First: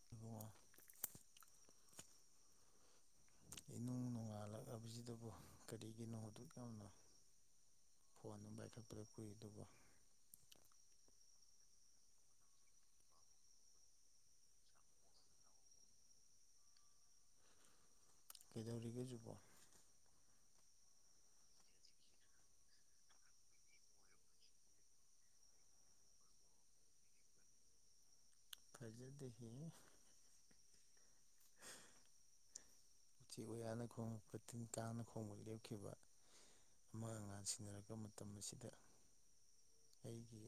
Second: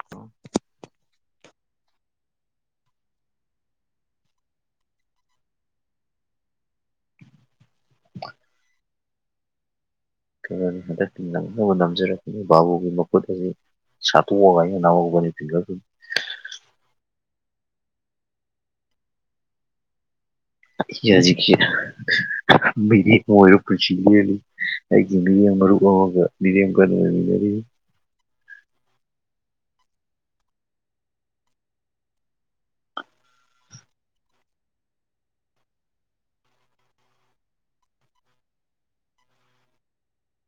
[unintelligible] ꯏꯅꯨꯡ ꯅꯣꯡꯉꯥꯜꯂꯛꯂꯕꯁꯤꯗꯕꯨ ꯀꯔꯤꯒꯤꯅꯣ ꯑꯗꯨꯛ ꯌꯥꯝꯅ ꯐꯣꯟ ꯑꯃ ꯄꯥꯏꯈꯠꯄꯗ ꯀꯨꯏꯔꯤꯗꯨꯕꯨ? ꯀꯩꯅꯣꯗ ꯅꯪꯅꯕ ꯅꯝꯖꯔꯛꯄꯅꯤ ꯕꯥꯕꯨꯒꯤ ꯃꯈꯨꯠꯇꯗꯤ [unintelligible] ꯁꯠꯇꯣꯑꯒ ꯑꯩꯅ ꯂꯧꯍꯧꯕꯅꯤ ꯐꯤꯡꯒꯔ ꯄ꯭ꯔꯤꯟꯇ꯫ ꯀꯩꯗꯧꯔꯤꯒꯦ ꯍꯧꯖꯤꯛꯄꯨ? ꯑꯩꯁꯦ ꯍꯖꯤꯁꯦ ꯃꯤꯔꯦꯝ ꯑꯣꯏꯔ ꯄꯨꯟꯁꯤ ꯂꯦꯜꯂꯤ ꯑꯩꯒꯤ ꯃꯤꯔꯦꯝ ꯃꯔꯨꯞ ꯑꯃꯒ ꯃꯤꯔꯡꯒꯟꯅ ꯂꯩꯃꯤꯟꯅꯔꯤ꯫ ꯐꯖꯗꯦ ꯍꯦ꯫ [inaudible] ꯎꯆꯦꯛ-ꯋꯌꯥꯅ ꯈꯣꯡꯉꯛꯄ ꯇꯤꯟ-ꯀꯥꯡꯥꯅ ꯈꯣꯡꯕ ꯂꯦꯞꯈꯤꯕ ꯑꯃꯥꯡ-ꯑꯉꯥꯡ ꯁꯤꯟꯅꯔꯛꯄ ꯃꯇꯝ ꯑꯁꯤꯗ ꯑꯩꯒꯤ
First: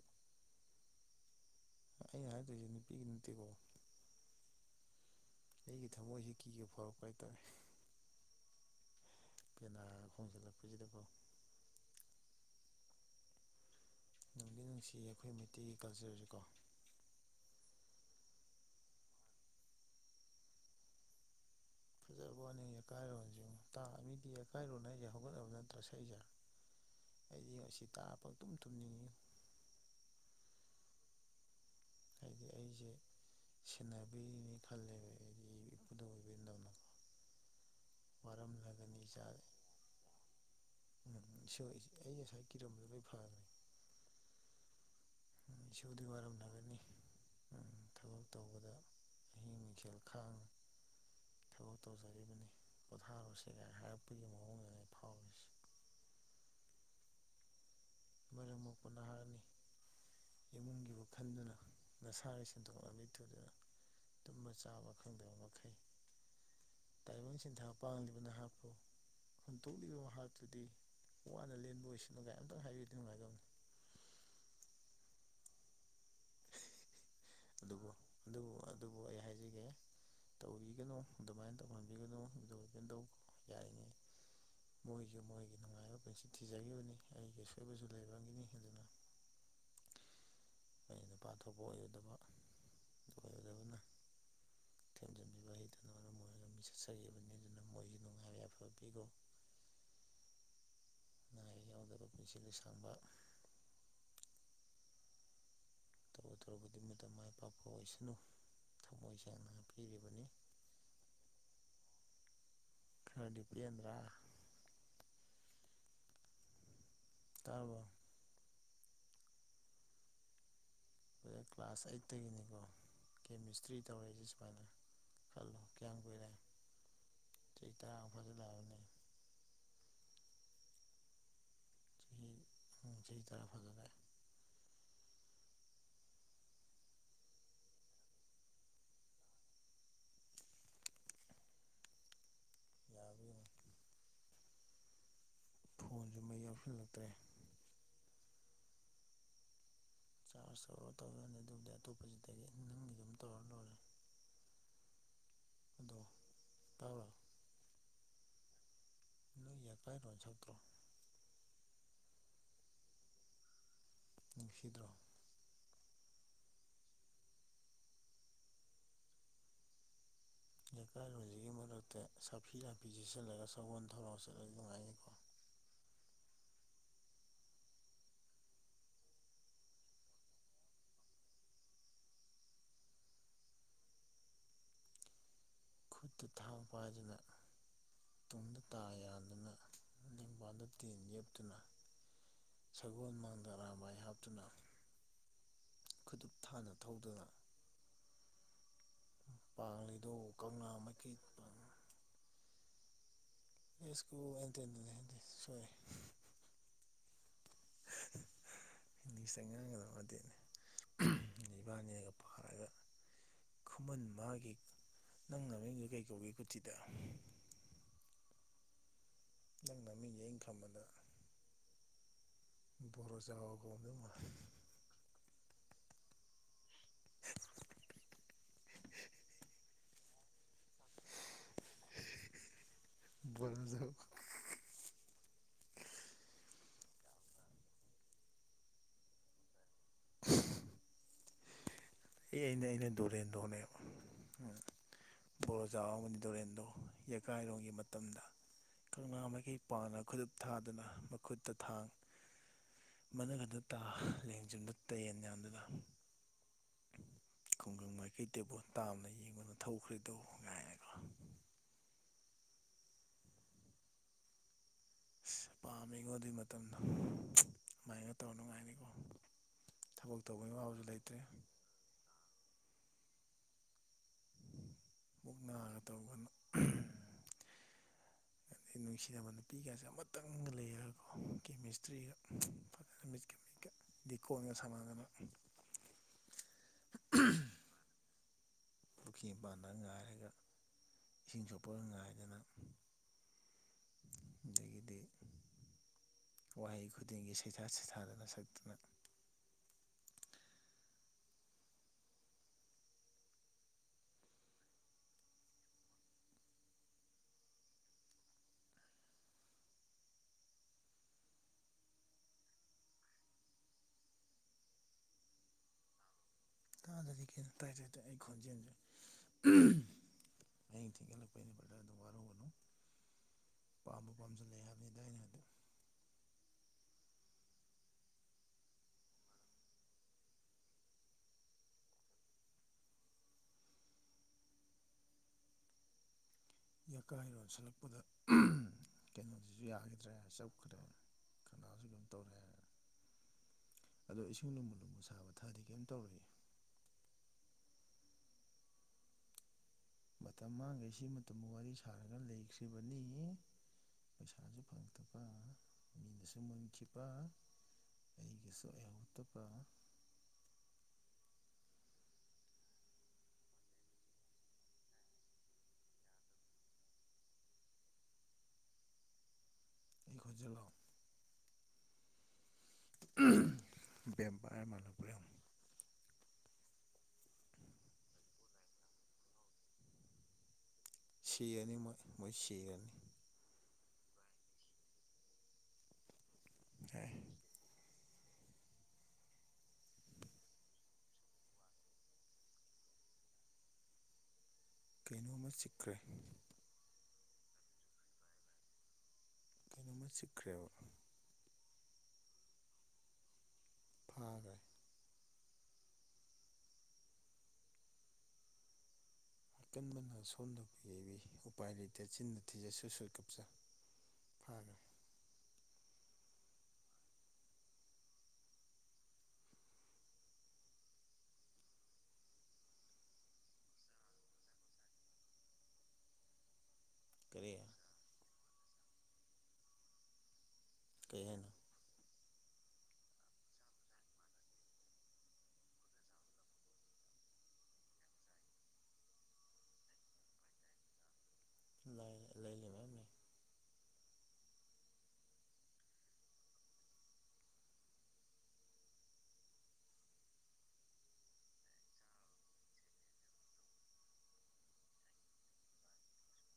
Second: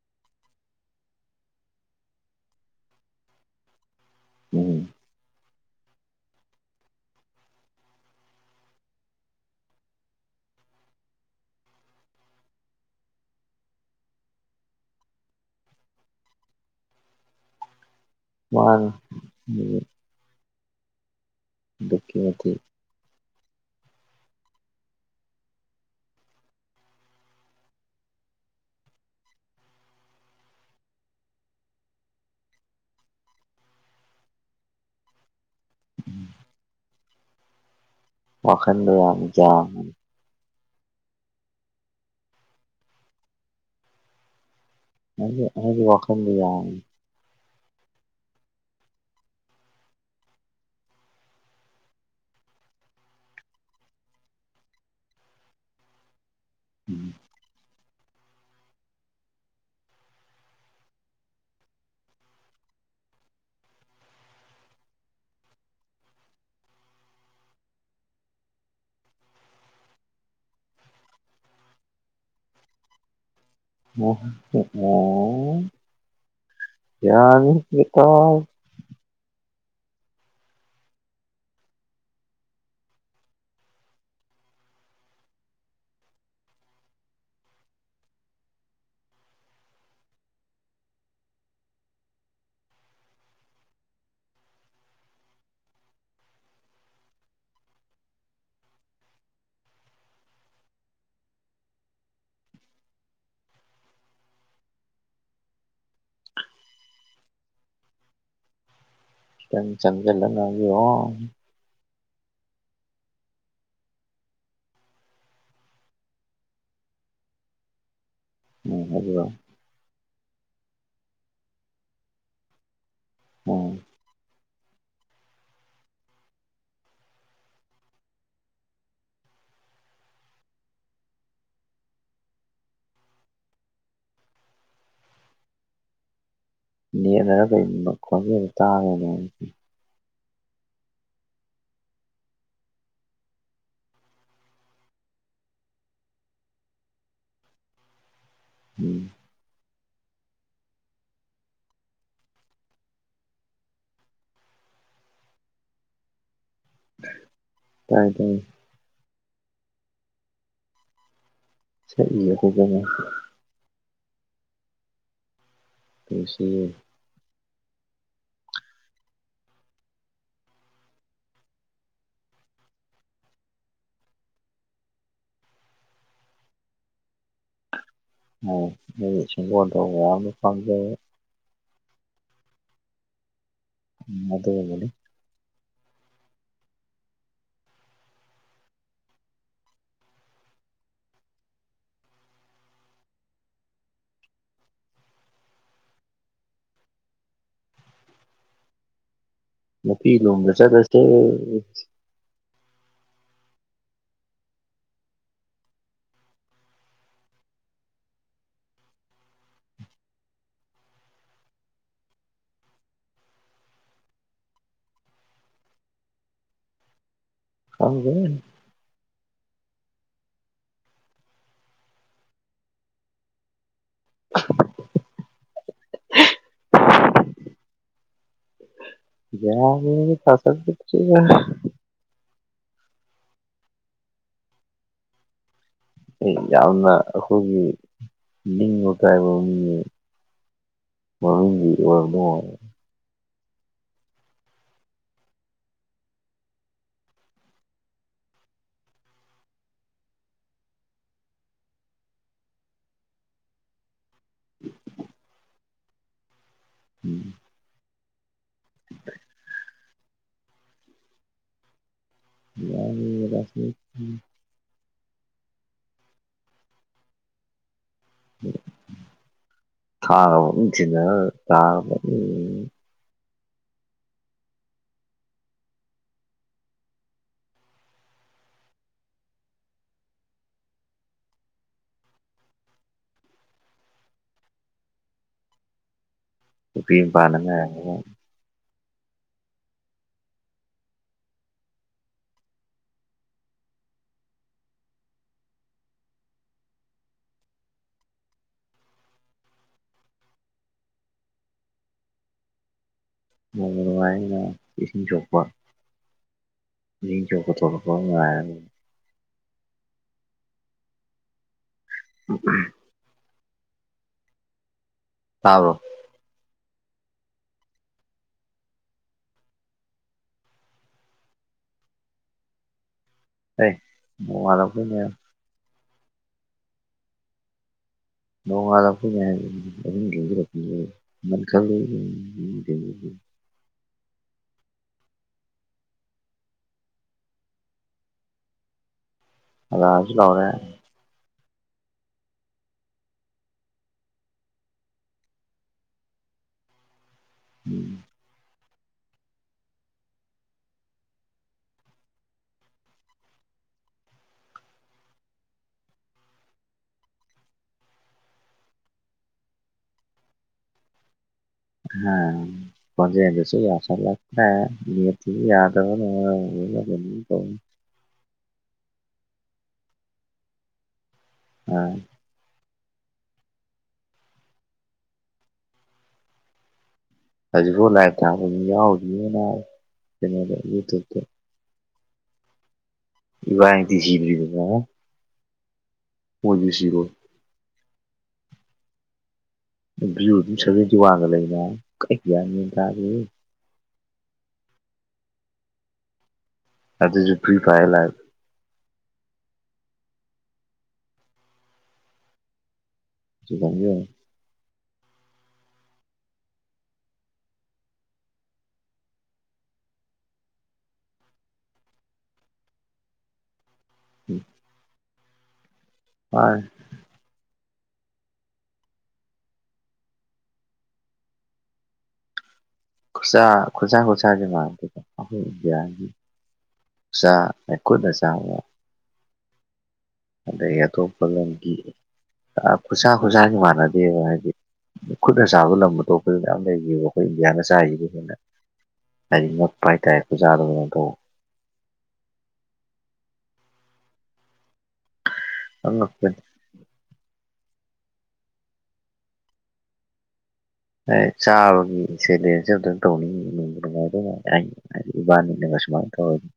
ꯑꯩꯅ ꯍꯥꯏꯗꯨꯏꯁꯦ ꯅꯨꯄꯤꯒꯤ ꯅꯠꯇꯦꯀꯣ ꯎꯝ꯫ ꯑꯩꯒꯤ ꯊꯝꯃꯣꯏꯁꯦ ꯀꯤꯕ ꯐꯥꯎꯔꯛꯄ ꯍꯥꯏꯇꯥꯔꯦ꯫ ꯄꯦꯅꯥꯒ ꯈꯣꯡꯖꯤꯜꯂꯛꯄꯁꯤꯗꯀꯣ ꯅꯨꯡꯗꯤ ꯅꯨꯡꯁꯤꯌꯦ ꯑꯈꯣꯏ ꯃꯩꯇꯩꯒꯤ ꯀꯜꯆꯔꯖ‌ꯦꯀꯣ ꯃꯃꯥꯡ [unintelligible] ꯑꯗꯨꯛꯀꯤ ꯐꯖꯕ ꯃꯇꯤꯛ ꯋꯥꯅ‌ꯦ ꯌꯀꯥꯏꯔꯣꯟꯖꯤꯡ ꯇꯥꯡ ꯑꯅꯤꯗꯤ ꯌꯀꯥꯏꯔꯣꯟ ꯍꯥꯏꯖ‌ꯦ ꯍꯧꯒꯠꯅꯕ ꯅꯠꯇ꯭ꯔꯥ ꯁꯛ ꯏꯖ‌ꯦ ꯑꯩꯗꯤ ꯑꯁꯤ ꯇꯥ ꯄꯪ ꯇꯨꯝ ꯊꯨꯝꯅꯤꯡꯉ‌ꯦ ꯍꯥꯏꯗꯤ ꯑꯩꯖ‌ꯦ ꯁꯦꯟꯅꯕꯤꯔꯤꯅꯤ ꯈꯜꯂꯦꯕ ꯑꯩꯗꯤ ꯏꯄꯨꯗꯧ ꯏꯕ‌ꯦꯟꯗꯧꯅ ꯋꯥꯈꯟ ꯗꯥ ꯋꯥꯡꯉꯤ ꯖꯥꯟ ꯎꯝ ꯏꯁ‌ꯣ ꯑꯩ ꯉꯁꯥꯏ ꯀꯤꯔꯝꯕ ꯂꯣꯏ ꯐꯒꯔ‌ꯦ ꯍꯥꯏꯗꯤ ꯎꯝ ꯍꯥꯏꯗꯤ ꯏꯁ‌ꯣꯗꯤ ꯋꯥꯈꯟꯗꯣ ꯋꯥꯔꯝꯂꯒꯅꯤ ꯌꯥꯝꯃꯤ ꯎꯝ ꯊꯕꯛ ꯇꯧꯕꯗ ꯑꯍꯤꯡ ꯅꯨꯈ‌ꯦꯜ ꯈꯥꯡ ꯊꯕꯛ ꯇꯧꯖꯔꯤꯕꯅꯤ ꯄꯣꯊꯥꯔ‌ꯣꯁꯦ ꯒꯥꯏ ꯍꯥꯏꯔꯛꯄꯒꯤ ꯃꯑꯣꯡꯗꯅꯦ ꯑꯩ ꯐꯥꯎꯔꯤꯁ ꯎꯝ ꯃꯔꯝ ꯃ‌ꯣꯛꯄ ꯅꯍꯥꯅꯤ ꯏꯃꯨꯡꯒꯤꯕꯨ ꯈꯟꯗꯨꯅ ꯅꯁꯥꯒꯤ ꯁꯦꯟꯗꯣꯛ ꯂꯝꯕꯤ ꯊꯨꯗꯨꯅ ꯇꯨꯝꯕ ꯆꯥꯕ ꯈꯪꯗꯕ ꯃꯈꯩ ꯇꯥꯏꯕꯪ ꯁꯤꯟꯊꯥ ꯄꯥꯡꯂꯤꯕ ꯅꯍꯥꯛꯄꯨ ꯍꯨꯟꯇꯣꯛꯂꯤꯕ ꯃꯍꯥꯛꯇꯨꯗꯤ ꯋꯥꯅ ꯂꯦꯟꯕ ꯑꯣꯏꯁꯅꯨ ꯒꯥꯏ ꯑꯝꯇꯪ ꯍꯥꯏꯕꯤꯗꯤ ꯅꯨꯉꯥꯏꯗꯧ [unintelligible] ꯋꯥꯎ ꯑꯗꯨꯕꯨ ꯏꯇꯥꯎ ꯑꯗꯨꯕꯨ ꯑꯗꯨꯕꯨ ꯑꯩ ꯍꯥꯏꯖꯒꯦ ꯇꯧꯕꯤꯒꯅ‌ꯣ ꯑꯗꯨꯃꯥꯏꯟ ꯇꯧꯍꯟꯕꯤꯒꯅ‌ꯣ ꯏꯕꯨꯗꯧ ꯏꯕ‌ꯦꯟꯗꯧ ꯀꯩ ꯍꯥꯏꯅꯤ ꯃꯣꯏꯖꯨ ꯃꯣꯏꯒꯤ ꯅꯨꯉꯥꯏꯕ ꯄꯨꯟꯁꯤ ꯊꯤꯖꯒꯤꯕꯅꯤ ꯑꯩꯒꯤ ꯑꯁꯣꯏꯕꯖꯨ ꯂꯩꯕꯒꯤꯅꯤ ꯑꯗꯨꯅ ꯑꯩ ꯅꯨꯄꯥ ꯊꯣꯛꯄ ꯑꯣꯏꯒꯤꯗꯕ ꯑꯗꯨ ꯑꯣꯏꯔꯨꯗꯕꯅ ꯊꯦꯝꯖꯤꯟꯕꯤꯕ ꯍꯩꯇꯅ ꯃꯔꯝ ꯑꯣꯏꯔꯒ ꯃꯤ ꯆꯠꯆꯒꯤꯕꯅꯤ ꯑꯗꯨꯅ ꯃꯣꯏꯒꯤ ꯅꯨꯉꯥꯏꯕ ꯌꯥꯏꯐꯕ ꯄꯤꯒ‌ꯣ ꯑꯅꯥ ꯑꯌꯦꯛ ꯌꯥꯎꯗꯕ ꯄꯨꯟꯁꯤ ꯂꯤꯁꯥꯡꯕ ꯇꯧꯔꯨ ꯇꯧꯔꯨ ꯈꯨꯗꯤꯡꯃꯛꯇ ꯃꯥꯏ ꯄꯥꯛꯄ ꯑꯣꯏꯁꯅꯨ ꯊꯃꯣꯏꯁ ꯈꯤꯇꯪ ꯆꯪꯖꯜꯂ ꯉꯥꯡꯕꯤ [unintelligible] ꯈꯗꯤ ꯄ‌ꯦꯟꯗ꯭ꯔꯥ ꯇꯥꯔꯕꯣ ꯎꯝ ꯑꯗꯨꯔ‌ꯣ ꯂ‌ꯣꯏꯔ‌ꯦ ꯀ꯭ꯂꯥꯁ ꯑꯥꯏꯠꯇ ꯒꯤꯅꯤꯀꯣ ꯎꯝ ꯀꯦꯃꯤꯁꯇ꯭ꯔꯤ ꯇꯧꯔꯛꯏꯁ [unintelligible] ꯈꯜꯂꯣ ꯀꯌꯥꯝ ꯀꯨꯏꯔꯦ ꯆꯍꯤ ꯇꯔꯥ ꯃꯨꯛ ꯐꯖꯜ ꯂꯛꯑꯕꯅꯦ ꯇꯍꯤ ꯎꯝ ꯆꯍꯤ ꯇꯔꯥ ꯐꯖꯜꯂꯛꯑ‌ꯦ ꯅꯦꯠ ꯅꯔ ꯀꯩꯅ‌ꯣꯕ ꯈꯣꯖ‌ꯦꯟꯖ‌ꯦ ꯇꯥꯕ [unintelligible] ꯌꯔꯕ‌ꯣ ꯐꯣꯟꯖꯨ ꯃꯩ ꯌꯥꯎꯁꯜꯂꯛꯇ꯭ꯔꯦ ꯎꯝ ꯆꯥꯔꯖ ꯇꯧꯔ ꯇꯧꯔꯅꯤ ꯑꯗꯨꯕꯨꯗꯤ ꯑꯇꯣꯞꯄꯖꯤꯗꯒꯤ ꯅꯪꯒꯤ ꯑꯗꯨꯝ ꯇꯧꯔ ꯂꯣꯏꯔꯦ ꯑꯗꯣ ꯇꯕꯔꯥ ꯇꯥꯏ ꯇꯥꯏ ꯅꯣꯏ ꯌꯄꯥꯏꯔꯣꯟ ꯁꯛꯇ꯭ꯔꯣ ꯁꯛ ꯏ ꯌꯦ ꯍꯧꯗ‌ꯣꯡꯅꯥ ꯅꯨꯡꯁꯤꯗ꯭ꯔꯣ ꯅꯨꯡꯁꯤꯌꯦ ꯌꯀꯥꯏꯔꯣꯟꯖꯤꯒꯤ ꯃꯔꯛꯇ ꯁꯥꯐꯤ ꯂꯥꯟꯐꯤ ꯁ‌ꯦꯁꯜꯂꯒ ꯁꯒꯣꯟ ꯊꯧꯔꯥ ꯆꯠꯂꯗꯤ ꯅꯨꯉꯥꯏꯅꯤ ꯑ‌ꯣ ꯅꯣꯏ ꯁꯒꯣꯟ ꯊꯧꯕꯥ ꯌꯥꯝꯅ ꯄꯥꯝꯖꯩ ꯎꯝ ꯑꯗꯨꯒꯅꯤ ꯈꯨꯠꯇ ꯊꯥꯡ ꯄꯥꯏꯗꯨꯅ ꯇꯨꯡꯗ ꯇꯥ ꯌꯥꯟꯗꯨꯅ ꯂꯦꯡꯕꯥꯜꯗ ꯇꯦꯟ ꯋꯦꯞꯇꯨꯅ ꯁꯒꯣꯜ ꯃꯥꯡꯗ ꯑꯔꯥꯕꯥꯥꯏ ꯍꯥꯞꯇꯨꯅ ꯈꯨꯗꯨꯞ ꯊꯥꯅ ꯊꯧꯗꯨꯅ ꯅꯨꯄꯤ ꯄꯥꯡꯂꯦꯗꯣ ꯂꯣꯝꯗ ꯀꯪꯂꯥ ꯆꯠꯂꯁꯦ ꯃꯥꯏꯀꯩ ꯄꯥꯡ ꯏꯁꯀꯣ [unintelligible] ꯑꯦ [unintelligible] ꯁꯣꯢꯔꯦ ꯏꯪꯂꯤꯁꯇ ꯉꯥꯡꯒꯗꯕ ꯅꯠꯇꯦꯅꯦ ꯏꯕꯥꯅꯤꯒ ꯄꯥꯔꯒ ꯈꯨꯃꯟ ꯃꯥꯒꯤ ꯅꯪ ꯅꯃꯤꯡꯗꯣ ꯀꯩ ꯀꯧꯒꯦ ꯀꯨꯊꯤꯗ ꯈꯪꯗꯦꯗ ꯅꯪ ꯅꯃꯤꯡꯁꯦ ꯑꯩꯅ ꯈꯥꯟꯕꯗ ꯄꯣꯔꯣꯖꯥꯎ ꯀꯧꯔꯝꯗꯧ ꯃꯥꯜꯂꯦ [unintelligible] [unintelligible] [unintelligible] [unintelligible] [unintelligible] ꯄꯣꯔꯥꯖꯥꯎ ꯑꯩ ꯌꯥꯝꯅ ꯑꯩꯈꯣꯏꯒꯤ ꯅꯤꯡꯕ ꯀꯥꯏꯕ ꯃꯤ [unintelligible] ꯑꯦ ꯑꯩꯅ ꯑꯩꯅ ꯗꯣꯔꯦꯟꯗ꯭ꯔꯣꯅꯦꯕ ꯕꯣꯔꯣꯖꯥꯎ ꯑꯃꯗꯤ ꯗꯣꯔꯦꯟꯗ꯭ꯔꯣ ꯌꯀꯥꯏꯔꯣꯟꯒꯤ ꯃꯇꯝꯗ ꯀꯪꯂꯥ ꯃꯩꯒꯩ ꯄꯥꯡꯅ ꯈꯨꯗꯨꯞ ꯊꯥꯗꯨꯅ ꯃꯈꯨꯠꯇ ꯊꯥꯡ ꯃꯅꯥꯒꯥꯜꯗ ꯇꯥ ꯂꯦꯡꯖꯨꯝꯗ ꯇꯦꯟ ꯌꯥꯟꯗꯨꯅ ꯎꯝ ꯈꯨꯡꯒꯪ ꯃꯥꯏꯀꯩꯗꯕꯨ ꯇꯥꯝꯅ ꯌꯦꯡꯂꯒ ꯊꯧꯈ꯭ꯔꯦꯗꯣ ꯀꯥꯢꯅꯀꯣ ꯌꯥ ꯔ [unintelligible] [unintelligible] ꯑꯁ ꯄꯥꯝꯃꯤꯉꯣ ꯑꯗꯨꯢ ꯃꯇꯝꯗꯣ ꯑꯗꯨꯨꯃꯥꯏꯅ ꯇꯧꯔ ꯅꯨꯡꯉꯥꯏꯅꯤꯀꯣ ꯊꯕꯛ ꯇꯧꯕꯒꯤ ꯑꯋꯥꯕꯁꯨ ꯂꯩꯇ꯭ꯔꯦ ꯇ [unintelligible] ꯎꯝ ꯃꯨꯛꯅꯒ ꯇꯧꯗꯅ ꯑꯗꯩ ꯅꯨꯡꯁꯤꯅꯕ ꯅꯨꯄꯤꯒꯁꯦ ꯑꯃꯇꯪ ꯂꯩꯔꯒꯀꯣ ꯀꯦꯃꯤꯁꯇ꯭ꯔꯤꯒ ꯐꯖꯅ ꯃꯤꯠꯀ ꯂꯤꯛꯒꯣꯟꯒ ꯁꯥꯟꯅꯗꯅ ꯄꯨꯛꯈ꯭ꯔꯤ ꯃꯄꯥꯜꯗꯒ ꯉꯥꯢꯗꯅ ꯄꯨꯛꯈ꯭ꯔꯤꯄꯥꯟꯗꯒ ꯉꯥꯏꯔꯒ ꯏꯁꯤꯡ ꯁꯣꯛꯄꯒ ꯉꯥꯏꯗꯅ ꯑꯗꯥꯒꯤꯗꯤ ꯋꯥꯍꯩ ꯈꯨꯗꯤꯡꯒꯤ ꯁꯩꯊꯥ ꯁꯩꯊꯥꯗꯅ ꯁꯛꯇꯅ ꯅꯨꯡꯕꯨ ꯅꯨꯡꯉꯥꯢꯅꯤꯅꯦ ꯢꯁꯤꯡ ꯁꯣꯛꯄ ꯢꯁꯤꯡ ꯁꯣꯛꯄ ꯊꯣꯛꯂꯛꯄ ꯉꯥꯢꯔꯒ ꯑꯣ [unintelligible] ꯇꯥꯕ꯭ꯔꯣ ꯇꯥꯗ꯭ꯔꯗꯤ ꯀꯩꯅꯣ ꯇꯥꯏ ꯇꯥꯏ ꯇꯥꯢ ꯑꯩ ꯈꯣꯟꯖꯤꯟ ꯑꯍꯤꯡ ꯊꯦꯡꯖꯤꯟ ꯂꯛꯄꯩꯅꯦ ꯕꯥꯔ ꯑꯗꯨ ꯑꯗꯨꯝ ꯋꯥꯔꯨꯒꯅꯨ ꯑꯦ ꯄꯥꯝꯕꯨ ꯄꯥꯝꯖꯤꯟꯂꯛꯑꯦ ꯅꯣꯡꯉꯥꯜꯂꯛꯄꯩ ꯍꯥꯏꯕꯅꯤꯗ ꯑꯩꯅ ꯍꯥꯏꯗꯤ ꯅꯣꯡꯉꯥꯜꯂꯛꯄꯩ [unintelligible] [unintelligible] [unintelligible] [unintelligible] [unintelligible] ꯌꯥꯀꯥꯏꯔꯣꯁꯜꯂꯛꯄꯗ ꯀꯩꯅꯣꯗꯨꯁꯨ ꯍꯜꯂꯛꯑꯁꯨ ꯌꯥꯈꯤꯗ꯭ꯔꯦ ꯂꯥꯎꯔꯦ ꯆꯞꯈ꯭ꯔꯦ ꯈꯥꯅꯎꯁꯨ ꯀꯩꯅꯣꯝ ꯇꯧꯔꯦ ꯑꯗꯣ ꯏꯁꯤꯡ ꯂꯨꯝꯕꯨ ꯂꯨꯝꯕꯨ ꯁꯥꯕ ꯊꯥꯛꯑꯗꯤ ꯀꯩꯝ ꯇꯧꯔꯣꯢꯑꯦ ꯎꯝ ꯃꯇꯝ ꯃꯥꯡꯉꯩ ꯁꯤ ꯃꯇꯝꯕꯨ ꯋꯥꯔꯤ ꯁꯥꯔꯒ ꯂꯩꯈ꯭ꯔꯤꯕꯅꯤ ꯄꯩꯁꯥꯁꯨ ꯐꯪꯛꯇꯕ ꯃꯤꯅꯁꯨ ꯃꯨꯟꯈꯤꯕ ꯑꯩꯒꯤꯁꯨ ꯑꯣꯢꯍꯧꯇꯕ ꯑꯥ ꯈꯣꯟꯖꯦꯟꯗꯨꯁꯨ ꯌꯥꯁꯤꯟꯂꯛꯇ꯭ꯔꯦ ꯅꯦꯠꯁꯤꯁꯨ ꯌꯥꯗꯕ [unintelligible] [unintelligible] [unintelligible] [unintelligible] ꯑꯩ ꯈꯣꯟꯖꯦꯟꯂꯣ ꯑꯥ ꯕꯦꯝꯄꯤꯔ ꯃꯥꯂꯛꯄ ꯍꯧꯖꯤꯛꯐꯥꯎ ꯂꯥꯏꯛ ꯊꯕꯥ ꯃꯤꯡꯌꯥꯎꯔꯤꯌꯦ ꯀꯩꯅꯣꯗ ꯌꯨꯇꯨꯞꯇ ꯁꯤꯔꯥꯅꯤ ꯃꯣꯏ ꯁꯤꯔꯅꯤ ꯢꯕꯥꯅꯤꯗꯤ ꯁꯤꯗ꯭ꯔꯤꯗꯅ ꯃꯣꯢꯁꯨ ꯁꯤꯔꯣꯢ ꯑꯦ ꯕꯤꯌꯨꯗꯤ ꯁꯥꯕꯦꯟꯇꯤ ꯋꯥꯟ ꯂꯩꯌꯦ ꯒ꯭ꯌꯥꯟ ꯃꯦꯟ ꯇꯥꯗꯦꯍꯦ ꯀꯩꯅꯣꯝꯃ ꯆꯤꯛꯈ꯭ꯔꯦ ꯑꯗꯨꯁꯨ [unintelligible] [unintelligible] [unintelligible] ꯀꯩꯅꯣꯝꯃ ꯆꯤꯛꯈ꯭ꯔꯦꯕ ꯁꯤꯣ [unintelligible] ꯐꯥꯒ꯭ꯔꯦ ꯑꯀꯟꯕꯅ ꯑꯁꯣꯟꯕꯕꯨ ꯌꯩꯕꯤ ꯎꯄꯥꯏ ꯂꯩꯇ ꯆꯤꯟꯅ ꯊꯤꯖ ꯁꯨꯠ ꯁꯨꯠ ꯀꯥꯞꯆ ꯐꯔꯦ ꯃꯥꯅꯦ ꯈꯨꯠꯁꯥ ꯈꯨꯠꯁꯥ ꯈ ꯀꯔꯤ [unintelligible] [unintelligible] [unintelligible] ꯈꯨꯠꯅꯥ ꯆꯥꯕꯥ ꯑꯗꯒꯤ ꯀꯔꯤ ꯑꯇꯣꯞꯄ ꯍꯥꯏꯅꯣ ꯂꯝꯒꯤ ꯈꯨꯠꯁꯥ ꯈꯨꯠꯁꯥ ꯃꯥꯟꯅꯗꯦꯕ ꯍꯥꯏꯗꯤ ꯈꯨꯠꯅ ꯆꯥꯕ ꯂꯝ ꯑꯇꯣꯞꯄꯗ ꯃꯌꯥꯝ ꯂꯩꯔꯤꯕ ꯑꯩꯈꯣꯏ ꯏꯟꯗꯤꯌꯥ ꯆꯥꯔꯤꯁꯤꯗꯩ ꯍꯦꯟꯅ ꯍꯥꯏꯗꯤ ꯃꯣꯠꯄ ꯍꯥꯏꯇꯥꯔꯦ ꯈꯨꯠꯆꯥꯗꯣ ꯀꯩꯅꯣꯝ ꯇꯧꯕ ꯂꯩ ꯂꯩ ꯂꯩ ꯃꯌꯥꯝ ꯂꯩ ꯑꯉꯥꯛꯄꯅꯤ ꯆꯥꯕꯒꯤ [unintelligible] [inaudible] ꯇꯧꯅꯤꯡꯉꯤ ꯅꯨꯡꯕꯨ ꯅꯨꯡꯉꯥꯏꯗꯧ ꯍꯥꯏꯗꯤ ꯏꯕꯥꯅꯤꯅꯒ ꯁꯨꯃꯥꯏꯅ ꯇꯧꯔꯗꯤ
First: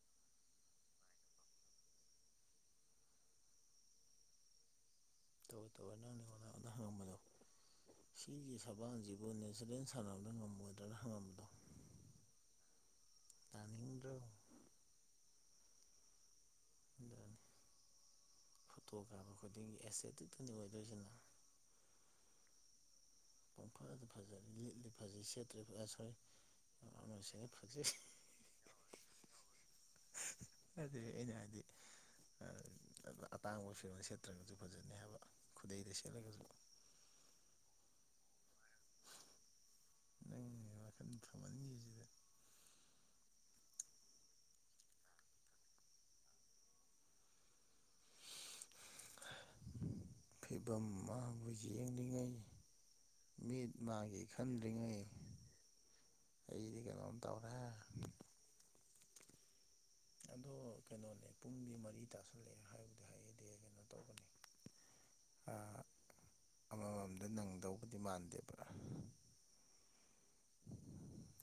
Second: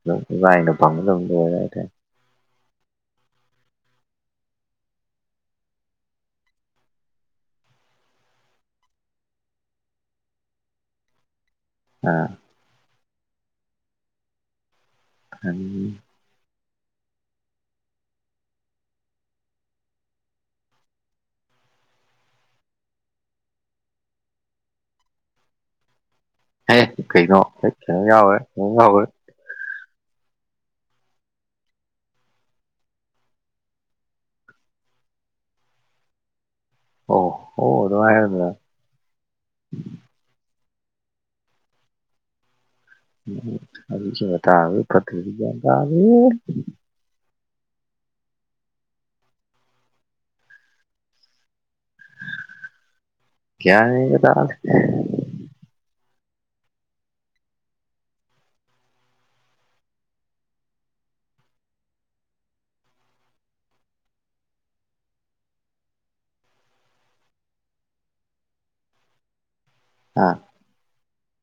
ꯑꯗꯨꯝ ꯏꯕꯅꯤꯅ [unintelligible] ꯍꯥꯏꯇꯥꯔꯦ ꯇꯧꯑꯣ ꯇꯧꯑꯣ ꯅꯪ ꯑꯩꯉꯣꯟꯗ ꯍꯪꯉꯝꯕꯗꯣ ꯁꯤꯒꯤ ꯁꯕꯥꯡꯁꯤꯕꯨ ꯅꯦꯆꯔꯦꯜ ꯁꯥꯟꯅꯕꯗ ꯉꯝꯃꯣꯏꯗ꯭ꯔꯅ ꯍꯪꯉꯝꯕꯗꯣ ꯑꯥ ꯇꯥꯅꯤꯡꯗ꯭ꯔꯣ [unintelligible] ꯑꯗꯨꯅꯤ ꯐꯣꯇꯣ ꯀꯥꯕ ꯈꯨꯗꯤꯡꯒꯤ [unintelligible] ꯑꯣꯏꯗꯣꯏꯁꯤ ꯅꯪ ꯄꯪ ꯐꯥꯗ ꯐꯖꯔꯦ ꯂꯤꯠꯂꯤ ꯐꯖꯩ ꯁꯦꯠꯇ꯭ꯔꯦ ꯐꯖꯩ ꯑꯦ ꯁꯣꯔꯤ ꯑꯦ ꯀꯩꯅꯣ ꯑꯃ ꯀꯩꯅꯣ ꯁꯦꯠꯂꯤ ꯐꯖꯩ ꯌꯥꯎꯈ꯭ꯔꯦ ꯌꯥꯎꯈ꯭ꯔꯦ ꯀꯩꯅꯣ ꯌꯥꯎꯈ꯭ꯔꯦ ꯑꯗꯨꯗ ꯑꯩꯅ ꯍꯥꯢꯗꯤ ꯑꯇꯥꯡꯕ ꯐꯤꯔꯣꯟ ꯁꯦꯠꯇ꯭ꯔꯒꯁꯨ ꯐꯖꯅꯤ ꯍꯥꯏꯕ ꯈꯨꯗꯩꯗ ꯁꯦꯠꯂꯒꯁꯨ ꯑꯣ ꯑꯣ ꯑꯗꯨꯃꯥꯢꯅ ꯍꯥꯢꯌꯨꯗꯅ ꯅꯪꯅ ꯋꯈꯥꯜ ꯐꯃꯥꯜꯈꯤꯕꯁꯤꯅ [unintelligible] [unintelligible] [unintelligible] [unintelligible] ꯐꯤꯚꯝ ꯃꯪꯕ ꯍꯥꯢꯁꯤ ꯌꯦꯡꯂꯤꯉꯩ ꯃꯤꯠ ꯒ꯭ꯌꯥꯟ ꯃꯦꯟꯒ ꯃꯥꯒꯦ ꯇꯥꯗꯦ ꯈꯟꯗ꯭ꯔꯤꯉꯩ ꯑꯩꯗꯤꯀꯩꯅꯣꯝ ꯇꯧꯔꯦ ꯑꯗꯣ ꯀꯩꯅꯣꯅꯦ ꯄꯨꯡꯗꯤ ꯃꯔꯤ ꯇꯥꯁꯜꯂꯛꯑꯦ ꯍꯥꯏꯕꯨꯗꯤ ꯍꯥꯏꯌꯦꯢꯗꯦ ꯀꯩꯅꯣ ꯇꯧꯕꯅꯦ ꯑꯥ ꯑꯃꯃꯝꯗ ꯅꯪꯗꯧꯕꯗꯤ ꯃꯥꯟꯗꯦꯕ꯭ꯔꯥ ꯑꯥ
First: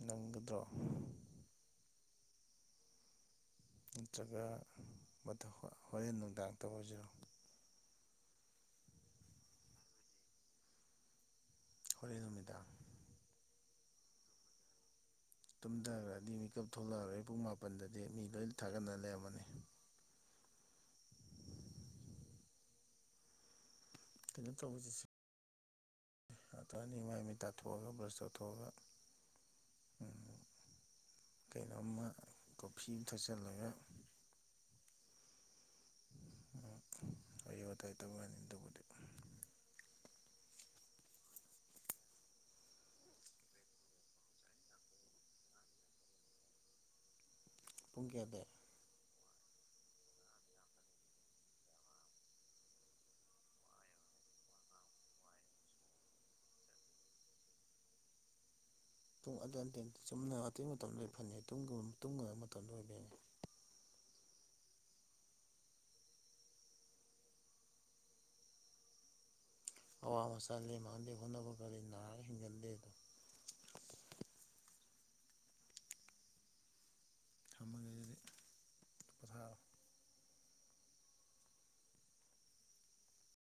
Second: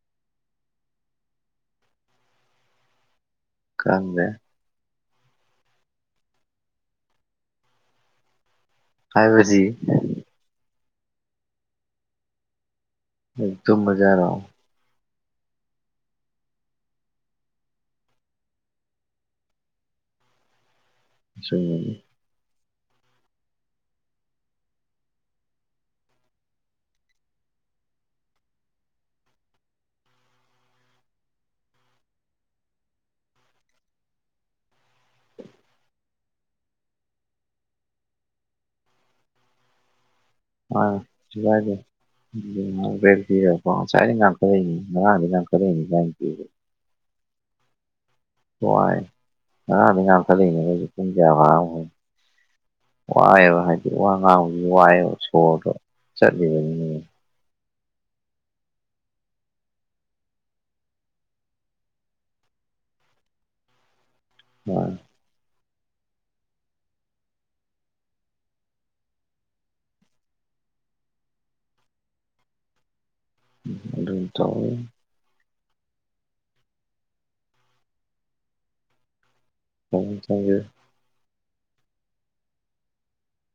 ꯅꯪꯒꯗ꯭ꯔꯣ ꯈꯪꯗ꯭ꯔꯦ ꯅꯠꯇ꯭ꯔꯒ ꯃꯊ ꯍꯣꯔꯦꯟ ꯅꯨꯡꯗꯥꯡ ꯇꯧꯔꯖꯤꯔꯣ ꯍꯥꯏꯕꯖꯤ ꯍꯣꯔꯦꯟ ꯅꯨꯃꯤꯗꯥꯡ ꯍꯖ ꯇꯨꯝꯃꯖꯦ ꯍꯥꯢꯔꯣ ꯇꯨꯝꯗꯒ꯭ꯔꯗꯤ ꯃꯤꯀꯞ ꯊꯣꯛꯂꯑꯔꯣꯏ ꯄꯨꯡ ꯃꯥꯄꯟꯗꯗꯤ ꯃꯤ ꯂꯣꯏ ꯊꯥꯒꯠꯅ ꯂꯩꯔꯝꯃꯅꯤ ꯆꯨꯝꯃꯤꯅꯦ ꯀꯩꯅꯣ ꯇꯧꯕꯁꯤꯁꯦ ꯅꯠꯇ꯭ꯔꯅꯤ ꯃꯥꯏꯃꯤꯠ ꯇꯥꯊꯣꯛꯑꯒ ꯕ꯭ꯔꯁ ꯇꯧꯊꯣꯛꯑꯒ ꯎꯝ ꯀꯩꯅꯣꯝꯃ ꯀꯣꯐꯤ ꯑꯃ ꯊꯛꯆꯜꯂꯒ ꯍꯝ ꯎꯝ ꯑꯩꯌꯨ ꯋꯥꯇꯥꯏ ꯇꯧꯌꯥꯅꯤ ꯑꯗꯨꯕꯨꯗꯤ ꯃꯥꯅꯤ ꯆꯤꯌꯗꯥꯢ ꯎꯝ ꯑꯞꯒ꯭ꯔꯦꯠ ꯄꯤꯔꯀꯣ ꯉꯁꯥꯏꯗꯩ ꯉꯈꯠꯔꯏꯅꯤ ꯉꯥꯔꯥꯡꯗꯩ ꯉꯈꯠꯔꯏꯅꯤ ꯏꯕꯥꯢꯅ ꯄꯤꯔꯦ ꯄꯨꯡ ꯀꯌꯥꯗꯩ ꯋꯥꯏ ꯉꯔꯥꯡꯗꯩ ꯉꯥꯈꯠꯂꯛꯏꯅꯤ ꯃꯣꯢꯖꯤ ꯄꯨꯡ ꯀꯌꯥ ꯐꯔꯕꯅꯣ ꯈꯪꯗꯦ ꯋꯥꯏꯑꯦꯕ ꯍꯥꯏꯗꯤ ꯋꯥ ꯉꯥꯡꯕꯒꯤ ꯋꯥꯑꯦꯕ ꯁꯣꯔꯗꯣ ꯆꯠꯂꯤꯕꯅꯤꯅ ꯄꯨꯡ ꯑꯗꯨ ꯑꯇꯦꯟ ꯆꯨꯝꯅ ꯑꯊꯦꯡꯅ ꯇꯧꯔꯤꯉꯩ ꯐꯅꯤ ꯇꯨꯝꯒꯕ ꯇꯨꯝꯒꯕ ꯃꯇꯝꯗ ꯑꯣꯏꯕꯩꯅꯦ ꯃꯥꯅꯦ ꯑꯋꯥ ꯃꯆꯥ ꯂꯦꯝ ꯃꯥꯟꯗꯦ ꯍꯣꯠꯅꯕ ꯀꯜꯂꯤ ꯅꯥꯔ ꯍꯤꯡꯒꯟꯗꯦꯗꯣ ꯑꯗꯨꯝ ꯇꯧ ꯊꯝꯃꯒꯦ ꯑꯗꯨꯗꯤ ꯄꯣꯊꯔꯣ ꯊꯎꯡ ꯊꯣꯡꯒꯦ